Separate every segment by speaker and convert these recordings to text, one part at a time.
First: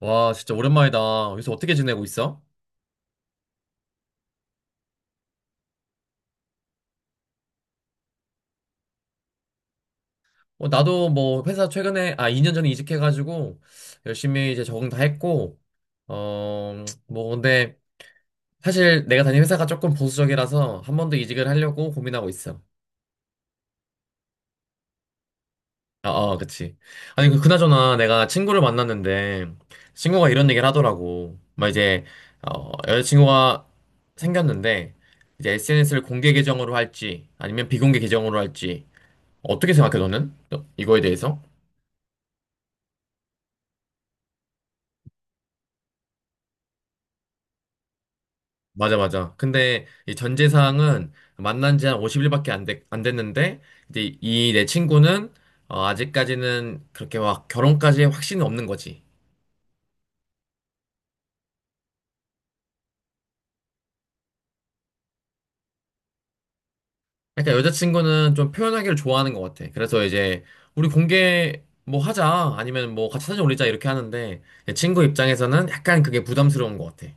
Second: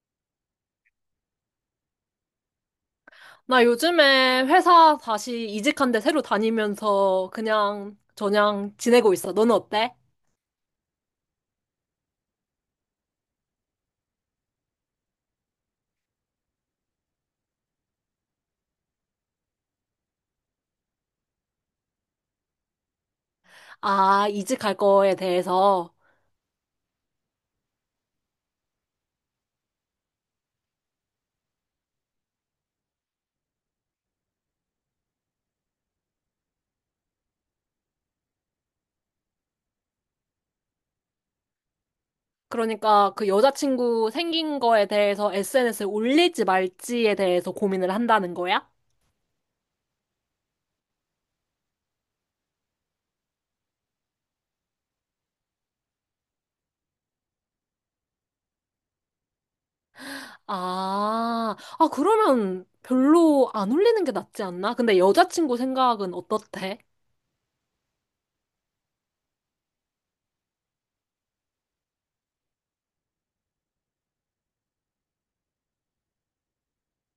Speaker 1: 와, 진짜 오랜만이다. 요새 어떻게 지내고 있어?
Speaker 2: 나 요즘에 회사 다시 이직한 데 새로 다니면서 그냥 저냥 지내고 있어. 너는 어때?
Speaker 1: 나도 뭐 회사 최근에, 아, 2년 전에 이직해가지고 열심히 이제 적응 다 했고, 뭐 근데 사실 내가 다니는 회사가 조금 보수적이라서 한 번 더 이직을 하려고 고민하고 있어.
Speaker 2: 아, 이직할 거에 대해서.
Speaker 1: 아, 아, 그치. 아니, 그나저나 내가 친구를 만났는데 친구가 이런 얘기를 하더라고. 막 이제, 여자친구가 생겼는데 이제 SNS를 공개 계정으로 할지 아니면 비공개 계정으로 할지 어떻게 생각해, 너는? 이거에 대해서?
Speaker 2: 그러니까 그 여자친구 생긴 거에 대해서 SNS에 올릴지 말지에 대해서 고민을 한다는 거야?
Speaker 1: 맞아, 맞아. 근데 이 전제사항은 만난 지 한 50일밖에 안 됐는데, 이제 이 내 친구는 아직까지는 그렇게 막 결혼까지 확신이 없는 거지.
Speaker 2: 아, 아, 그러면 별로 안 올리는 게 낫지 않나? 근데 여자친구 생각은 어떻대?
Speaker 1: 그러니까 여자친구는 좀 표현하기를 좋아하는 것 같아. 그래서 이제 우리 공개 뭐 하자, 아니면 뭐 같이 사진 올리자 이렇게 하는데, 내 친구 입장에서는 약간 그게 부담스러운 것 같아.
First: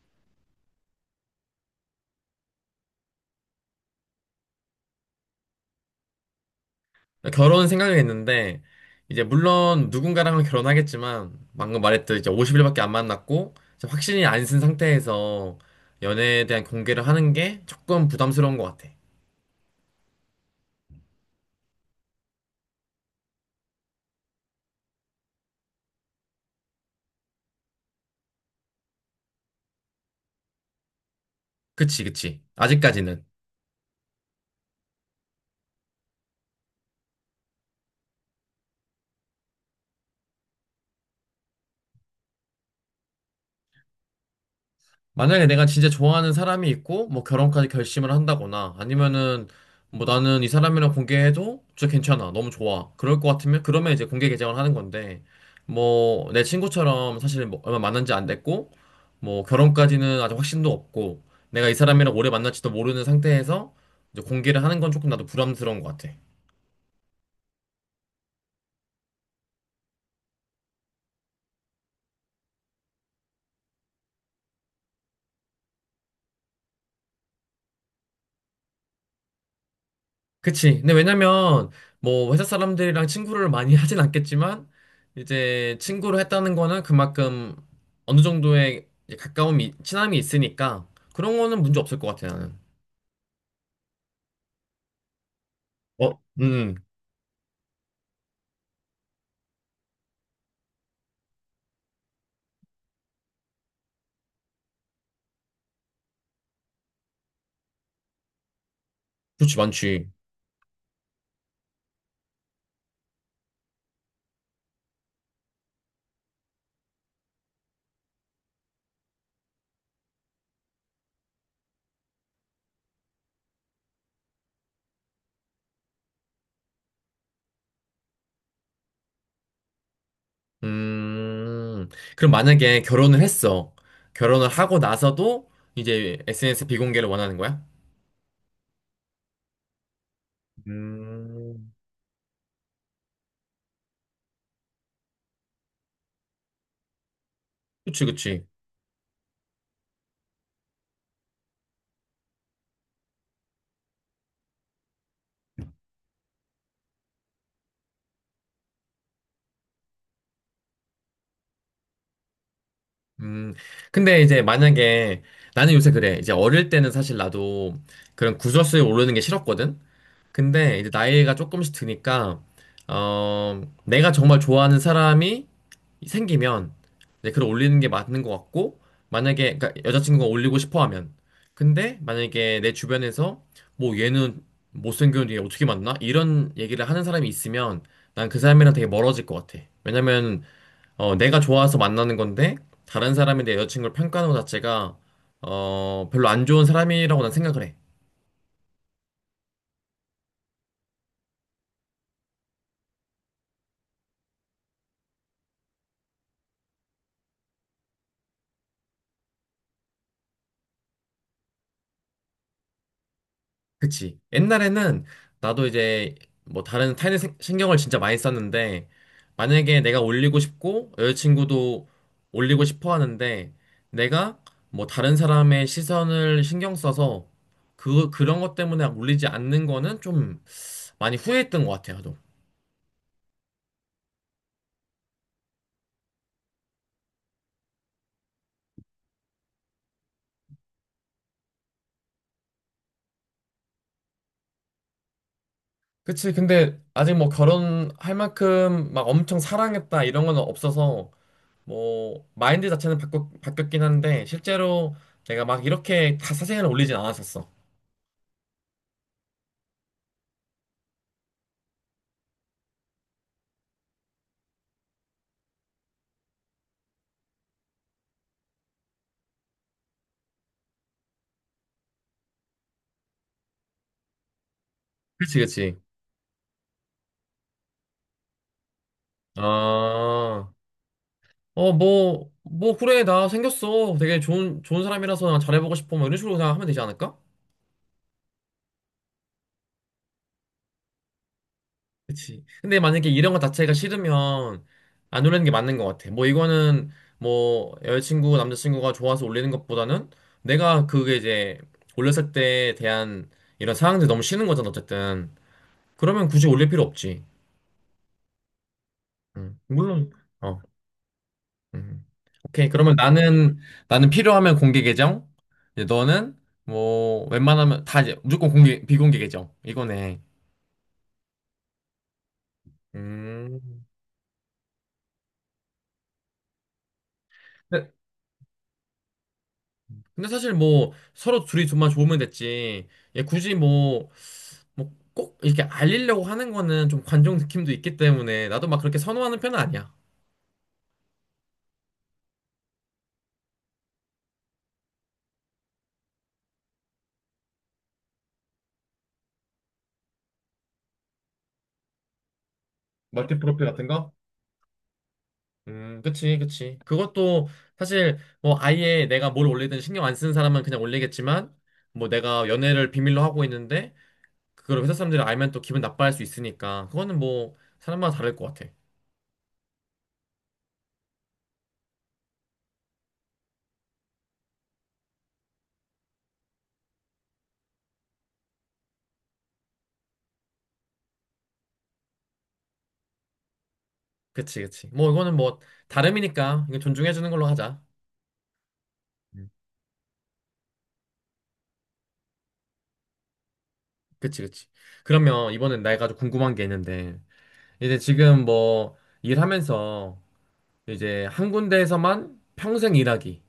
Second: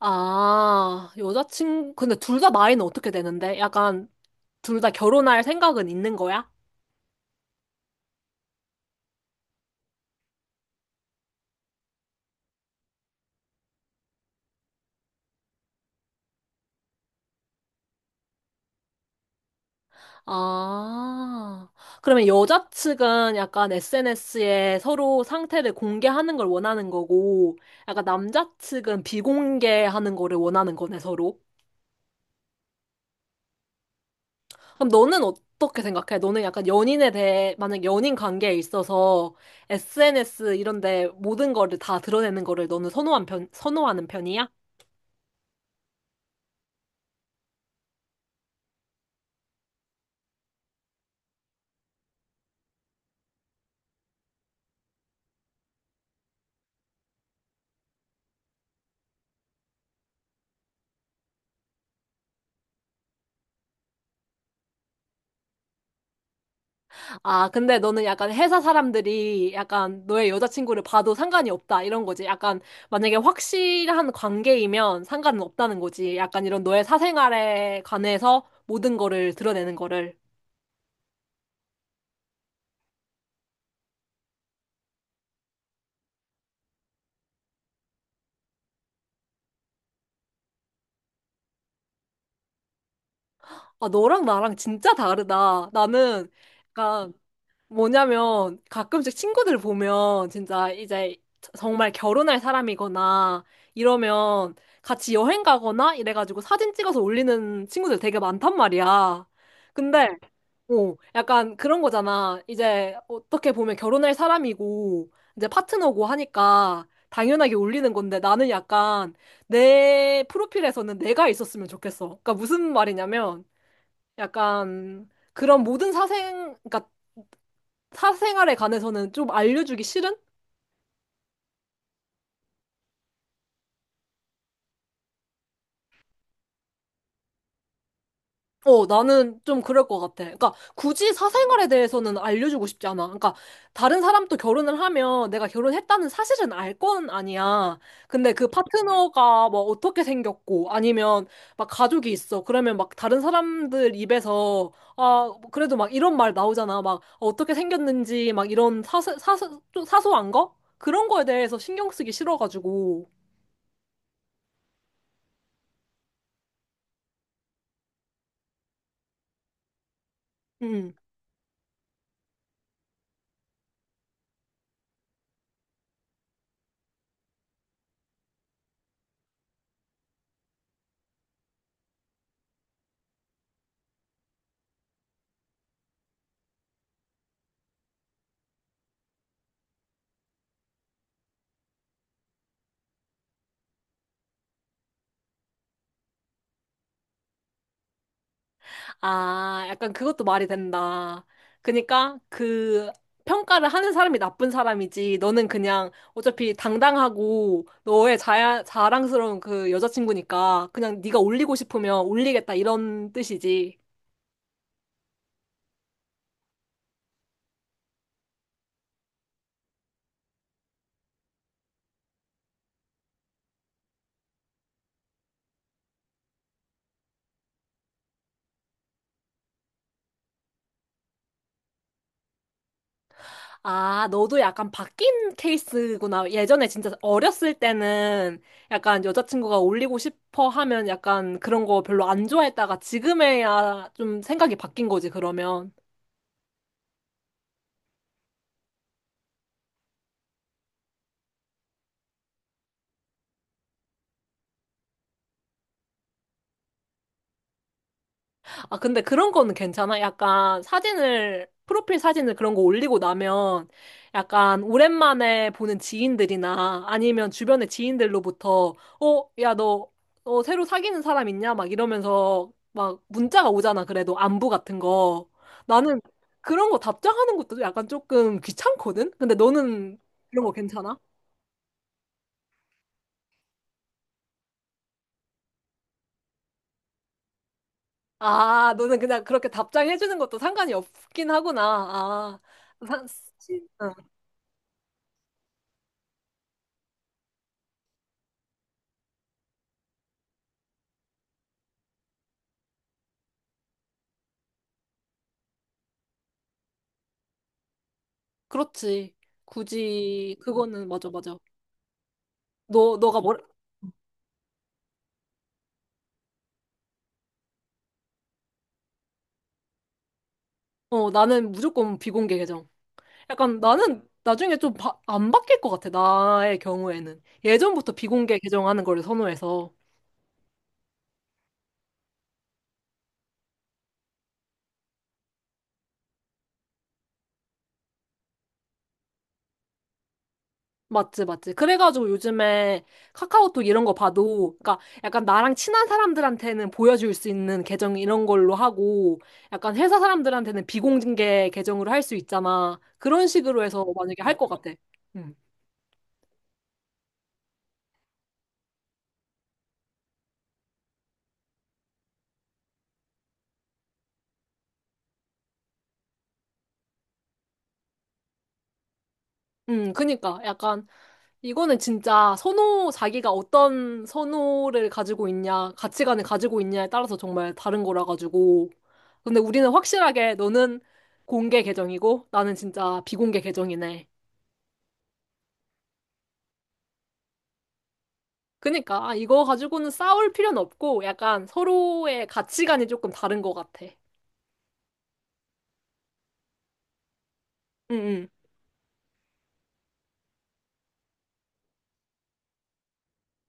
Speaker 2: 아, 여자친구, 근데 둘 다 나이는 어떻게 되는데? 약간 둘 다 결혼할 생각은 있는 거야?
Speaker 1: 결혼 생각을 했는데, 이제 물론 누군가랑은 결혼하겠지만, 방금 말했듯 이제 50일밖에 안 만났고, 이제 확신이 안 쓴 상태에서 연애에 대한 공개를 하는 게 조금 부담스러운 것 같아.
Speaker 2: 아, 그러면 여자 측은 약간 SNS에 서로 상태를 공개하는 걸 원하는 거고, 약간 남자 측은 비공개하는 거를 원하는 거네, 서로.
Speaker 1: 그치, 그치. 아직까지는.
Speaker 2: 그럼 너는 어떻게 생각해? 너는 약간 연인에 대해, 만약 연인 관계에 있어서 SNS 이런 데 모든 거를 다 드러내는 거를 너는 선호한 편, 선호하는 편이야?
Speaker 1: 만약에 내가 진짜 좋아하는 사람이 있고, 뭐 결혼까지 결심을 한다거나, 아니면은, 뭐 나는 이 사람이랑 공개해도 진짜 괜찮아. 너무 좋아. 그럴 것 같으면, 그러면 이제 공개 계정을 하는 건데, 뭐, 내 친구처럼 사실 뭐 얼마 만난 지 안 됐고, 뭐 결혼까지는 아직 확신도 없고, 내가 이 사람이랑 오래 만날지도 모르는 상태에서 이제 공개를 하는 건 조금 나도 부담스러운 것 같아.
Speaker 2: 아, 근데 너는 약간 회사 사람들이 약간 너의 여자친구를 봐도 상관이 없다, 이런 거지. 약간 만약에 확실한 관계이면 상관은 없다는 거지. 약간 이런 너의 사생활에 관해서 모든 거를 드러내는 거를.
Speaker 1: 그치. 근데 왜냐면, 뭐, 회사 사람들이랑 친구를 많이 하진 않겠지만, 이제 친구를 했다는 거는 그만큼 어느 정도의 이제 가까움이, 친함이 있으니까, 그런 거는 문제 없을 것 같아, 나는.
Speaker 2: 아, 너랑 나랑 진짜 다르다.
Speaker 1: 어,
Speaker 2: 나는
Speaker 1: 음,
Speaker 2: 약간 뭐냐면 가끔씩 친구들 보면 진짜 이제 정말 결혼할 사람이거나 이러면 같이 여행 가거나 이래가지고 사진 찍어서 올리는 친구들 되게 많단 말이야.
Speaker 1: 그렇지, 많지.
Speaker 2: 근데 어, 약간 그런 거잖아. 이제 어떻게 보면 결혼할 사람이고 이제 파트너고 하니까 당연하게 올리는 건데 나는 약간 내 프로필에서는 내가 있었으면 좋겠어. 그러니까 무슨 말이냐면 약간 그런 모든 사생, 그러니까 사생활에 관해서는 좀 알려주기 싫은?
Speaker 1: 음, 그럼 만약에 결혼을 했어. 결혼을 하고 나서도 이제 SNS 비공개를 원하는 거야?
Speaker 2: 어, 나는 좀 그럴 것 같아. 그러니까 굳이 사생활에
Speaker 1: 음,
Speaker 2: 대해서는 알려주고 싶지 않아. 그러니까 다른 사람도 결혼을 하면 내가 결혼했다는 사실은 알 건 아니야.
Speaker 1: 그치,
Speaker 2: 근데
Speaker 1: 그치.
Speaker 2: 그 파트너가 뭐 어떻게 생겼고 아니면 막 가족이 있어. 그러면 막 다른 사람들 입에서 아, 그래도 막 이런 말 나오잖아. 막 어떻게 생겼는지 막 이런 좀 사소한 거? 그런 거에 대해서 신경 쓰기 싫어가지고.
Speaker 1: 음, 근데 이제 만약에 나는 요새 그래. 이제 어릴 때는 사실 나도 그런 구설수에 오르는 게 싫었거든? 근데 이제
Speaker 2: 음.
Speaker 1: 나이가 조금씩 드니까, 내가 정말 좋아하는 사람이 생기면 이제 글을 올리는 게 맞는 것 같고, 만약에, 그러니까 여자친구가 올리고 싶어 하면. 근데 만약에 내 주변에서 뭐 얘는 못생겼는데 얘 어떻게 만나? 이런 얘기를 하는 사람이 있으면 난 그 사람이랑 되게 멀어질 것 같아. 왜냐면 내가 좋아서 만나는 건데 다른 사람이 내 여자친구를 평가하는 것 자체가 별로 안 좋은 사람이라고 난 생각을 해.
Speaker 2: 아, 약간 그것도 말이 된다. 그니까 그 평가를 하는 사람이 나쁜 사람이지. 너는 그냥 어차피 당당하고 너의 자랑스러운 그 여자친구니까 그냥 네가 올리고 싶으면 올리겠다 이런 뜻이지.
Speaker 1: 그치? 옛날에는 나도 이제 뭐 다른 타인의 신경을 진짜 많이 썼는데 만약에 내가 올리고 싶고 여자친구도 올리고 싶어 하는데 내가 뭐 다른 사람의 시선을 신경 써서 그런 것 때문에 올리지 않는 거는 좀 많이 후회했던 것 같아요.
Speaker 2: 아, 너도 약간 바뀐 케이스구나. 예전에 진짜 어렸을 때는 약간 여자친구가 올리고 싶어 하면 약간 그런 거 별로 안 좋아했다가 지금에야 좀 생각이 바뀐 거지, 그러면.
Speaker 1: 그치. 근데 아직 뭐 결혼할 만큼 막 엄청 사랑했다 이런 건 없어서 뭐 마인드 자체는 바뀌었긴 한데 실제로 내가 막 이렇게 다 사진을 올리진 않았었어.
Speaker 2: 아, 근데 그런 거는 괜찮아? 약간 사진을, 프로필 사진을 그런 거 올리고 나면 약간 오랜만에 보는 지인들이나 아니면 주변의 지인들로부터 어, 야, 너, 어, 새로 사귀는 사람 있냐? 막 이러면서 막 문자가 오잖아. 그래도 안부 같은 거.
Speaker 1: 그치, 그치.
Speaker 2: 나는 그런 거 답장하는 것도 약간 조금 귀찮거든? 근데 너는
Speaker 1: 아,
Speaker 2: 그런 거 괜찮아?
Speaker 1: 그래, 나 생겼어. 되게 좋은 사람이라서 난 잘해보고 싶어. 뭐 이런 식으로 그냥 하면 되지 않을까?
Speaker 2: 아, 너는 그냥 그렇게 답장해주는 것도 상관이 없긴 하구나. 아,
Speaker 1: 그치. 근데 만약에 이런 거 자체가
Speaker 2: 사,
Speaker 1: 싫으면 안 올리는 게 맞는 것 같아. 뭐 이거는 뭐 여자친구, 남자친구가 좋아서 올리는 것보다는 내가 그게 이제 올렸을 때에 대한 이런 상황들이 너무 싫은 거잖아, 어쨌든. 그러면 굳이 올릴 필요 없지.
Speaker 2: 그렇지.
Speaker 1: 물론,
Speaker 2: 굳이
Speaker 1: 어,
Speaker 2: 그거는 맞아 맞아.
Speaker 1: 음. 오케이. 그러면
Speaker 2: 너 너가 뭐라?
Speaker 1: 나는, 나는 필요하면 공개 계정. 이제 너는 뭐 웬만하면 다 이제 무조건 공개, 비공개 계정. 이거네.
Speaker 2: 어, 나는 무조건 비공개 계정. 약간
Speaker 1: 음.
Speaker 2: 나는 나중에 좀 안 바뀔 것 같아. 나의 경우에는 예전부터 비공개 계정 하는 거를 선호해서.
Speaker 1: 근데 사실 뭐 서로 둘이 좀만 좋으면 됐지. 얘 굳이 뭐, 뭐 꼭 이렇게 알리려고 하는 거는 좀 관종 느낌도 있기 때문에 나도 막 그렇게 선호하는 편은 아니야.
Speaker 2: 맞지 맞지. 그래가지고 요즘에 카카오톡 이런 거 봐도 그러니까 약간 나랑 친한 사람들한테는 보여줄 수 있는 계정 이런 걸로 하고 약간 회사 사람들한테는 비공개 계정으로 할 수 있잖아. 그런
Speaker 1: 멀티
Speaker 2: 식으로
Speaker 1: 프로필
Speaker 2: 해서
Speaker 1: 같은 거?
Speaker 2: 만약에 할 것 같아. 음.
Speaker 1: 그치, 그치. 그것도 사실 뭐 아예 내가 뭘 올리든 신경 안 쓰는 사람은 그냥 올리겠지만 뭐 내가 연애를 비밀로 하고 있는데 그걸 회사 사람들이 알면 또 기분 나빠할 수 있으니까 그거는 뭐 사람마다 다를 것 같아.
Speaker 2: 그니까 약간 이거는 진짜 선호, 자기가 어떤 선호를 가지고 있냐, 가치관을 가지고 있냐에 따라서 정말 다른 거라 가지고. 근데 우리는 확실하게 너는 공개 계정이고 나는 진짜 비공개 계정이네.
Speaker 1: 그치, 그치. 뭐 이거는 뭐 다름이니까 이건 존중해주는 걸로 하자.
Speaker 2: 그니까 아, 이거 가지고는 싸울 필요는 없고 약간 서로의 가치관이 조금 다른 것 같아.
Speaker 1: 그치, 그치. 그러면 이번엔 내가 좀 궁금한 게 있는데,
Speaker 2: 응,
Speaker 1: 이제
Speaker 2: 응.
Speaker 1: 지금 뭐 일하면서 이제 한 군데에서만 평생 일하기,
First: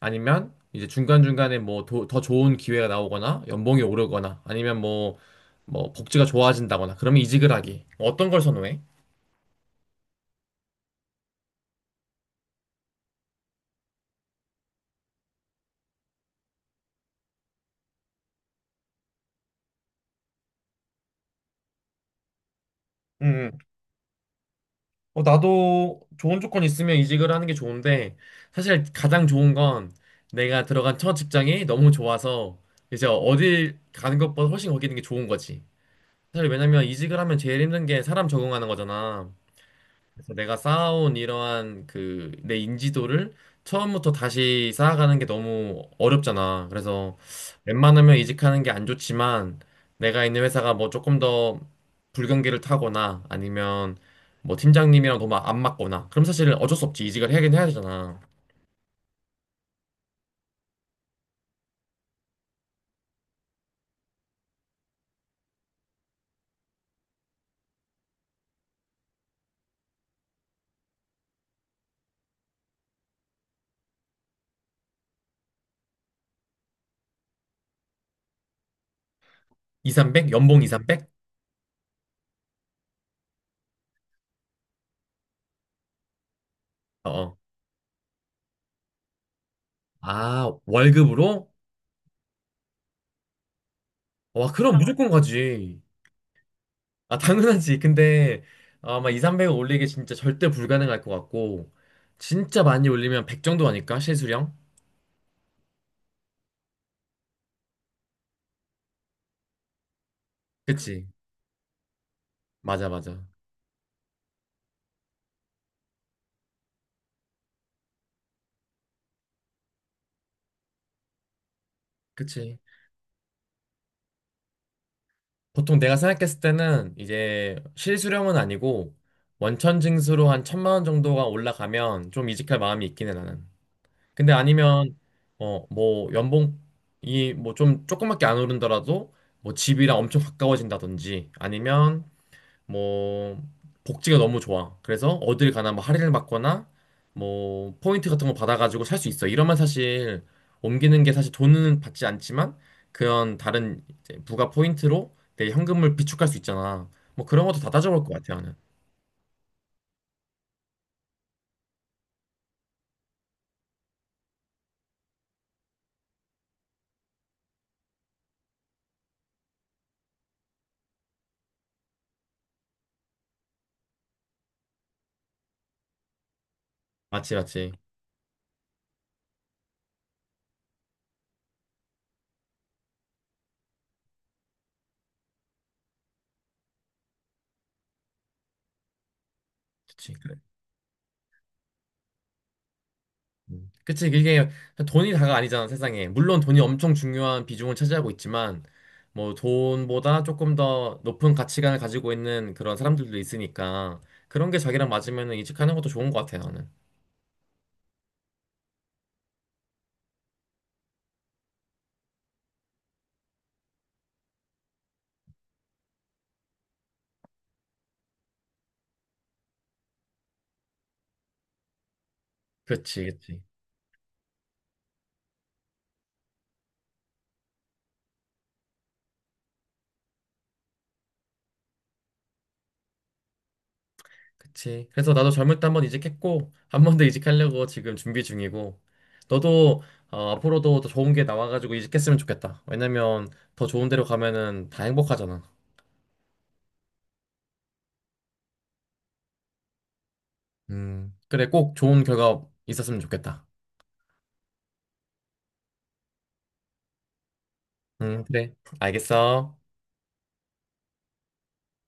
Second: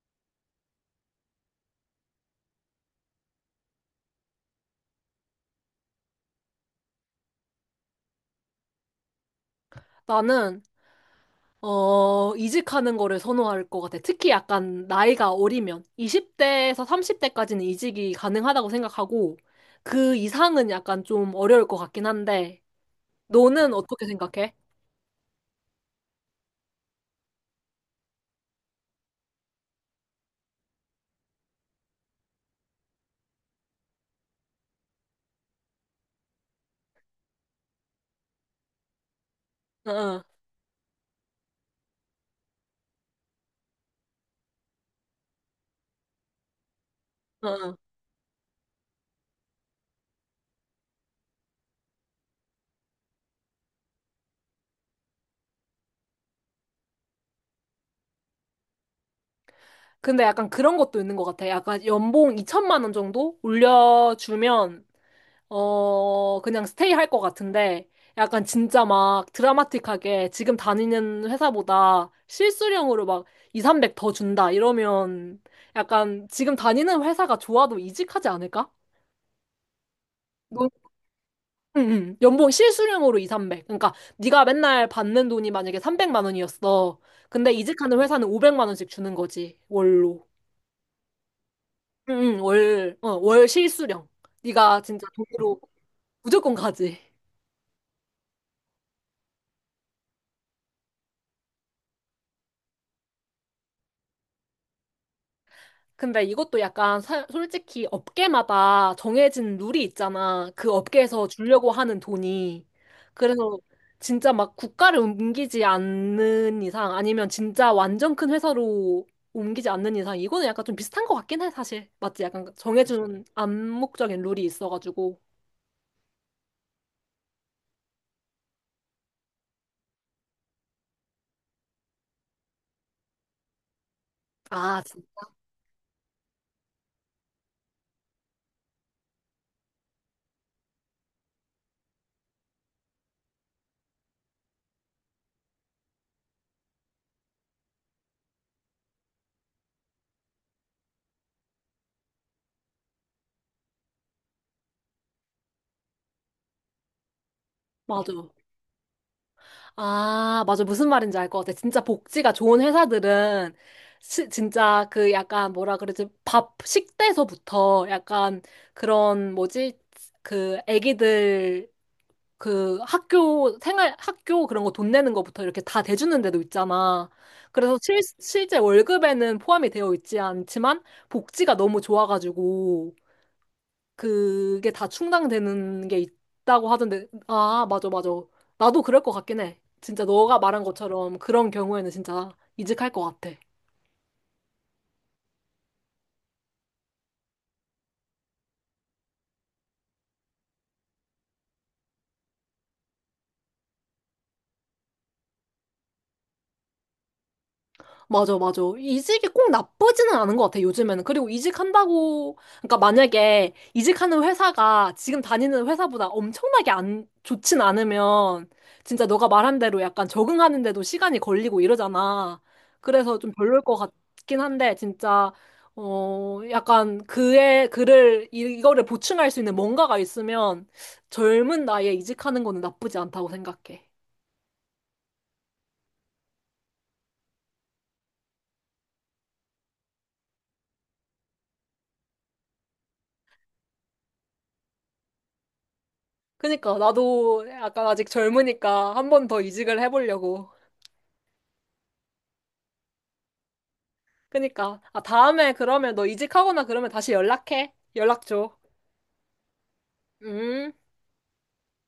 Speaker 1: 아니면 이제 중간중간에 뭐 더 좋은 기회가 나오거나, 연봉이 오르거나, 아니면 뭐, 뭐 복지가 좋아진다거나, 그러면 이직을 하기. 어떤 걸 선호해?
Speaker 2: 나는 어, 이직하는 거를 선호할 것 같아. 특히 약간 나이가 어리면 20대에서 30대까지는 이직이 가능하다고 생각하고 그 이상은 약간 좀 어려울 것 같긴 한데
Speaker 1: 음,
Speaker 2: 너는 어떻게 생각해?
Speaker 1: 나도 좋은 조건 있으면 이직을 하는 게 좋은데, 사실 가장 좋은 건 내가 들어간 첫 직장이 너무 좋아서, 이제 어딜 가는 것보다 훨씬 거기 있는 게 좋은 거지. 사실 왜냐면 이직을 하면 제일 힘든 게 사람 적응하는 거잖아.
Speaker 2: 응, 응,
Speaker 1: 그래서 내가 쌓아온 이러한 그 내 인지도를 처음부터 다시 쌓아가는 게 너무 어렵잖아. 그래서
Speaker 2: 응. 응.
Speaker 1: 웬만하면 이직하는 게 안 좋지만 내가 있는 회사가 뭐 조금 더 불경기를 타거나 아니면 뭐 팀장님이랑 너무 안 맞거나 그럼 사실 어쩔 수 없지. 이직을 하긴 해야 되잖아.
Speaker 2: 근데 약간 그런 것도 있는 것 같아. 약간 연봉 2천만 원 정도 올려주면 어, 그냥 스테이 할 것 같은데, 약간 진짜 막 드라마틱하게 지금 다니는 회사보다 실수령으로 막 2, 300 더 준다, 이러면 약간 지금 다니는 회사가 좋아도 이직하지 않을까?
Speaker 1: 이삼백? 연봉
Speaker 2: 너-
Speaker 1: 이삼백?
Speaker 2: 응, 응. 연봉 실수령으로 2, 300. 그러니까 네가 맨날 받는 돈이 만약에 300만 원이었어.
Speaker 1: 어. 어.
Speaker 2: 근데 이직하는 회사는 500만 원씩 주는 거지, 월로.
Speaker 1: 아, 월급으로?
Speaker 2: 응, 응, 월, 어, 월 실수령.
Speaker 1: 와, 그럼 어.
Speaker 2: 네가 진짜
Speaker 1: 무조건
Speaker 2: 돈으로
Speaker 1: 가지.
Speaker 2: 무조건 가지.
Speaker 1: 아, 당연하지. 근데 아마 2, 300을 올리기 진짜 절대 불가능할 것 같고, 진짜 많이 올리면 100 정도 아닐까? 실수령?
Speaker 2: 근데 이것도 약간 솔직히 업계마다 정해진 룰이 있잖아. 그
Speaker 1: 그치.
Speaker 2: 업계에서 주려고 하는 돈이.
Speaker 1: 맞아, 맞아.
Speaker 2: 그래서 진짜 막 국가를 옮기지 않는 이상 아니면 진짜 완전 큰 회사로 옮기지 않는 이상 이거는 약간 좀 비슷한 것 같긴 해, 사실. 맞지? 약간
Speaker 1: 그치.
Speaker 2: 정해준 암묵적인 룰이 있어가지고.
Speaker 1: 보통 내가 생각했을 때는 이제 실수령은 아니고, 원천 징수로 한 1,000만 원 정도가 올라가면 좀 이직할 마음이 있긴 해, 나는. 근데
Speaker 2: 아,
Speaker 1: 아니면, 뭐, 연봉이 뭐 좀 조금밖에 안 오른더라도, 뭐 집이랑 엄청 가까워진다든지, 아니면 뭐 복지가 너무 좋아. 그래서 어딜 가나 뭐 할인을 받거나 뭐 포인트 같은 거 받아가지고 살 수 있어. 이러면 사실 옮기는 게 사실 돈은 받지 않지만 그런 다른 이제 부가 포인트로 내 현금을 비축할 수 있잖아. 뭐 그런 것도 다 따져볼 것
Speaker 2: 맞아.
Speaker 1: 같아 나는.
Speaker 2: 아, 맞아. 무슨 말인지 알 것 같아. 진짜 복지가 좋은 회사들은 진짜 그 약간 뭐라 그러지? 밥 식대서부터 약간 그런 뭐지? 그 애기들 그 학교 생활 학교 그런 거 돈 내는 거부터 이렇게 다 대주는 데도 있잖아.
Speaker 1: 맞지 맞지.
Speaker 2: 그래서 실제 월급에는 포함이 되어 있지 않지만 복지가 너무 좋아가지고 그게 다 충당되는 게 있다고 하던데, 아, 맞아, 맞아. 나도 그럴 것 같긴 해. 진짜
Speaker 1: 그치.
Speaker 2: 너가 말한 것처럼 그런 경우에는 진짜 이직할 것 같아.
Speaker 1: 음. 그치, 그게 돈이 다가 아니잖아, 세상에. 물론 돈이 엄청 중요한 비중을 차지하고 있지만, 뭐 돈보다 조금 더 높은 가치관을 가지고 있는 그런 사람들도 있으니까, 그런 게 자기랑 맞으면 이직하는 것도 좋은 것 같아, 나는.
Speaker 2: 맞아, 맞아. 이직이 꼭 나쁘지는 않은 것 같아, 요즘에는. 그리고 이직한다고, 그러니까 만약에 이직하는 회사가 지금 다니는 회사보다 엄청나게 안 좋진 않으면, 진짜 너가 말한 대로 약간 적응하는데도 시간이 걸리고 이러잖아.
Speaker 1: 그치,
Speaker 2: 그래서 좀
Speaker 1: 그치.
Speaker 2: 별로일 것 같긴 한데, 진짜, 어, 약간 이거를 보충할 수 있는 뭔가가 있으면, 젊은 나이에 이직하는 거는 나쁘지 않다고 생각해.
Speaker 1: 그치. 그래서 나도 젊을 때 한 번 이직했고, 한 번 더 이직하려고 지금 준비 중이고, 너도 앞으로도 더 좋은 게 나와가지고 이직했으면 좋겠다. 왜냐면 더 좋은 데로 가면은 다 행복하잖아.
Speaker 2: 그니까 나도 약간 아직 젊으니까 한 번 더 이직을 해보려고.
Speaker 1: 그래, 꼭 좋은 결과 있었으면 좋겠다.
Speaker 2: 그니까 아 다음에 그러면 너 이직하거나 그러면 다시 연락해.
Speaker 1: 응,
Speaker 2: 연락
Speaker 1: 그래.
Speaker 2: 줘.
Speaker 1: 알겠어.
Speaker 2: 음.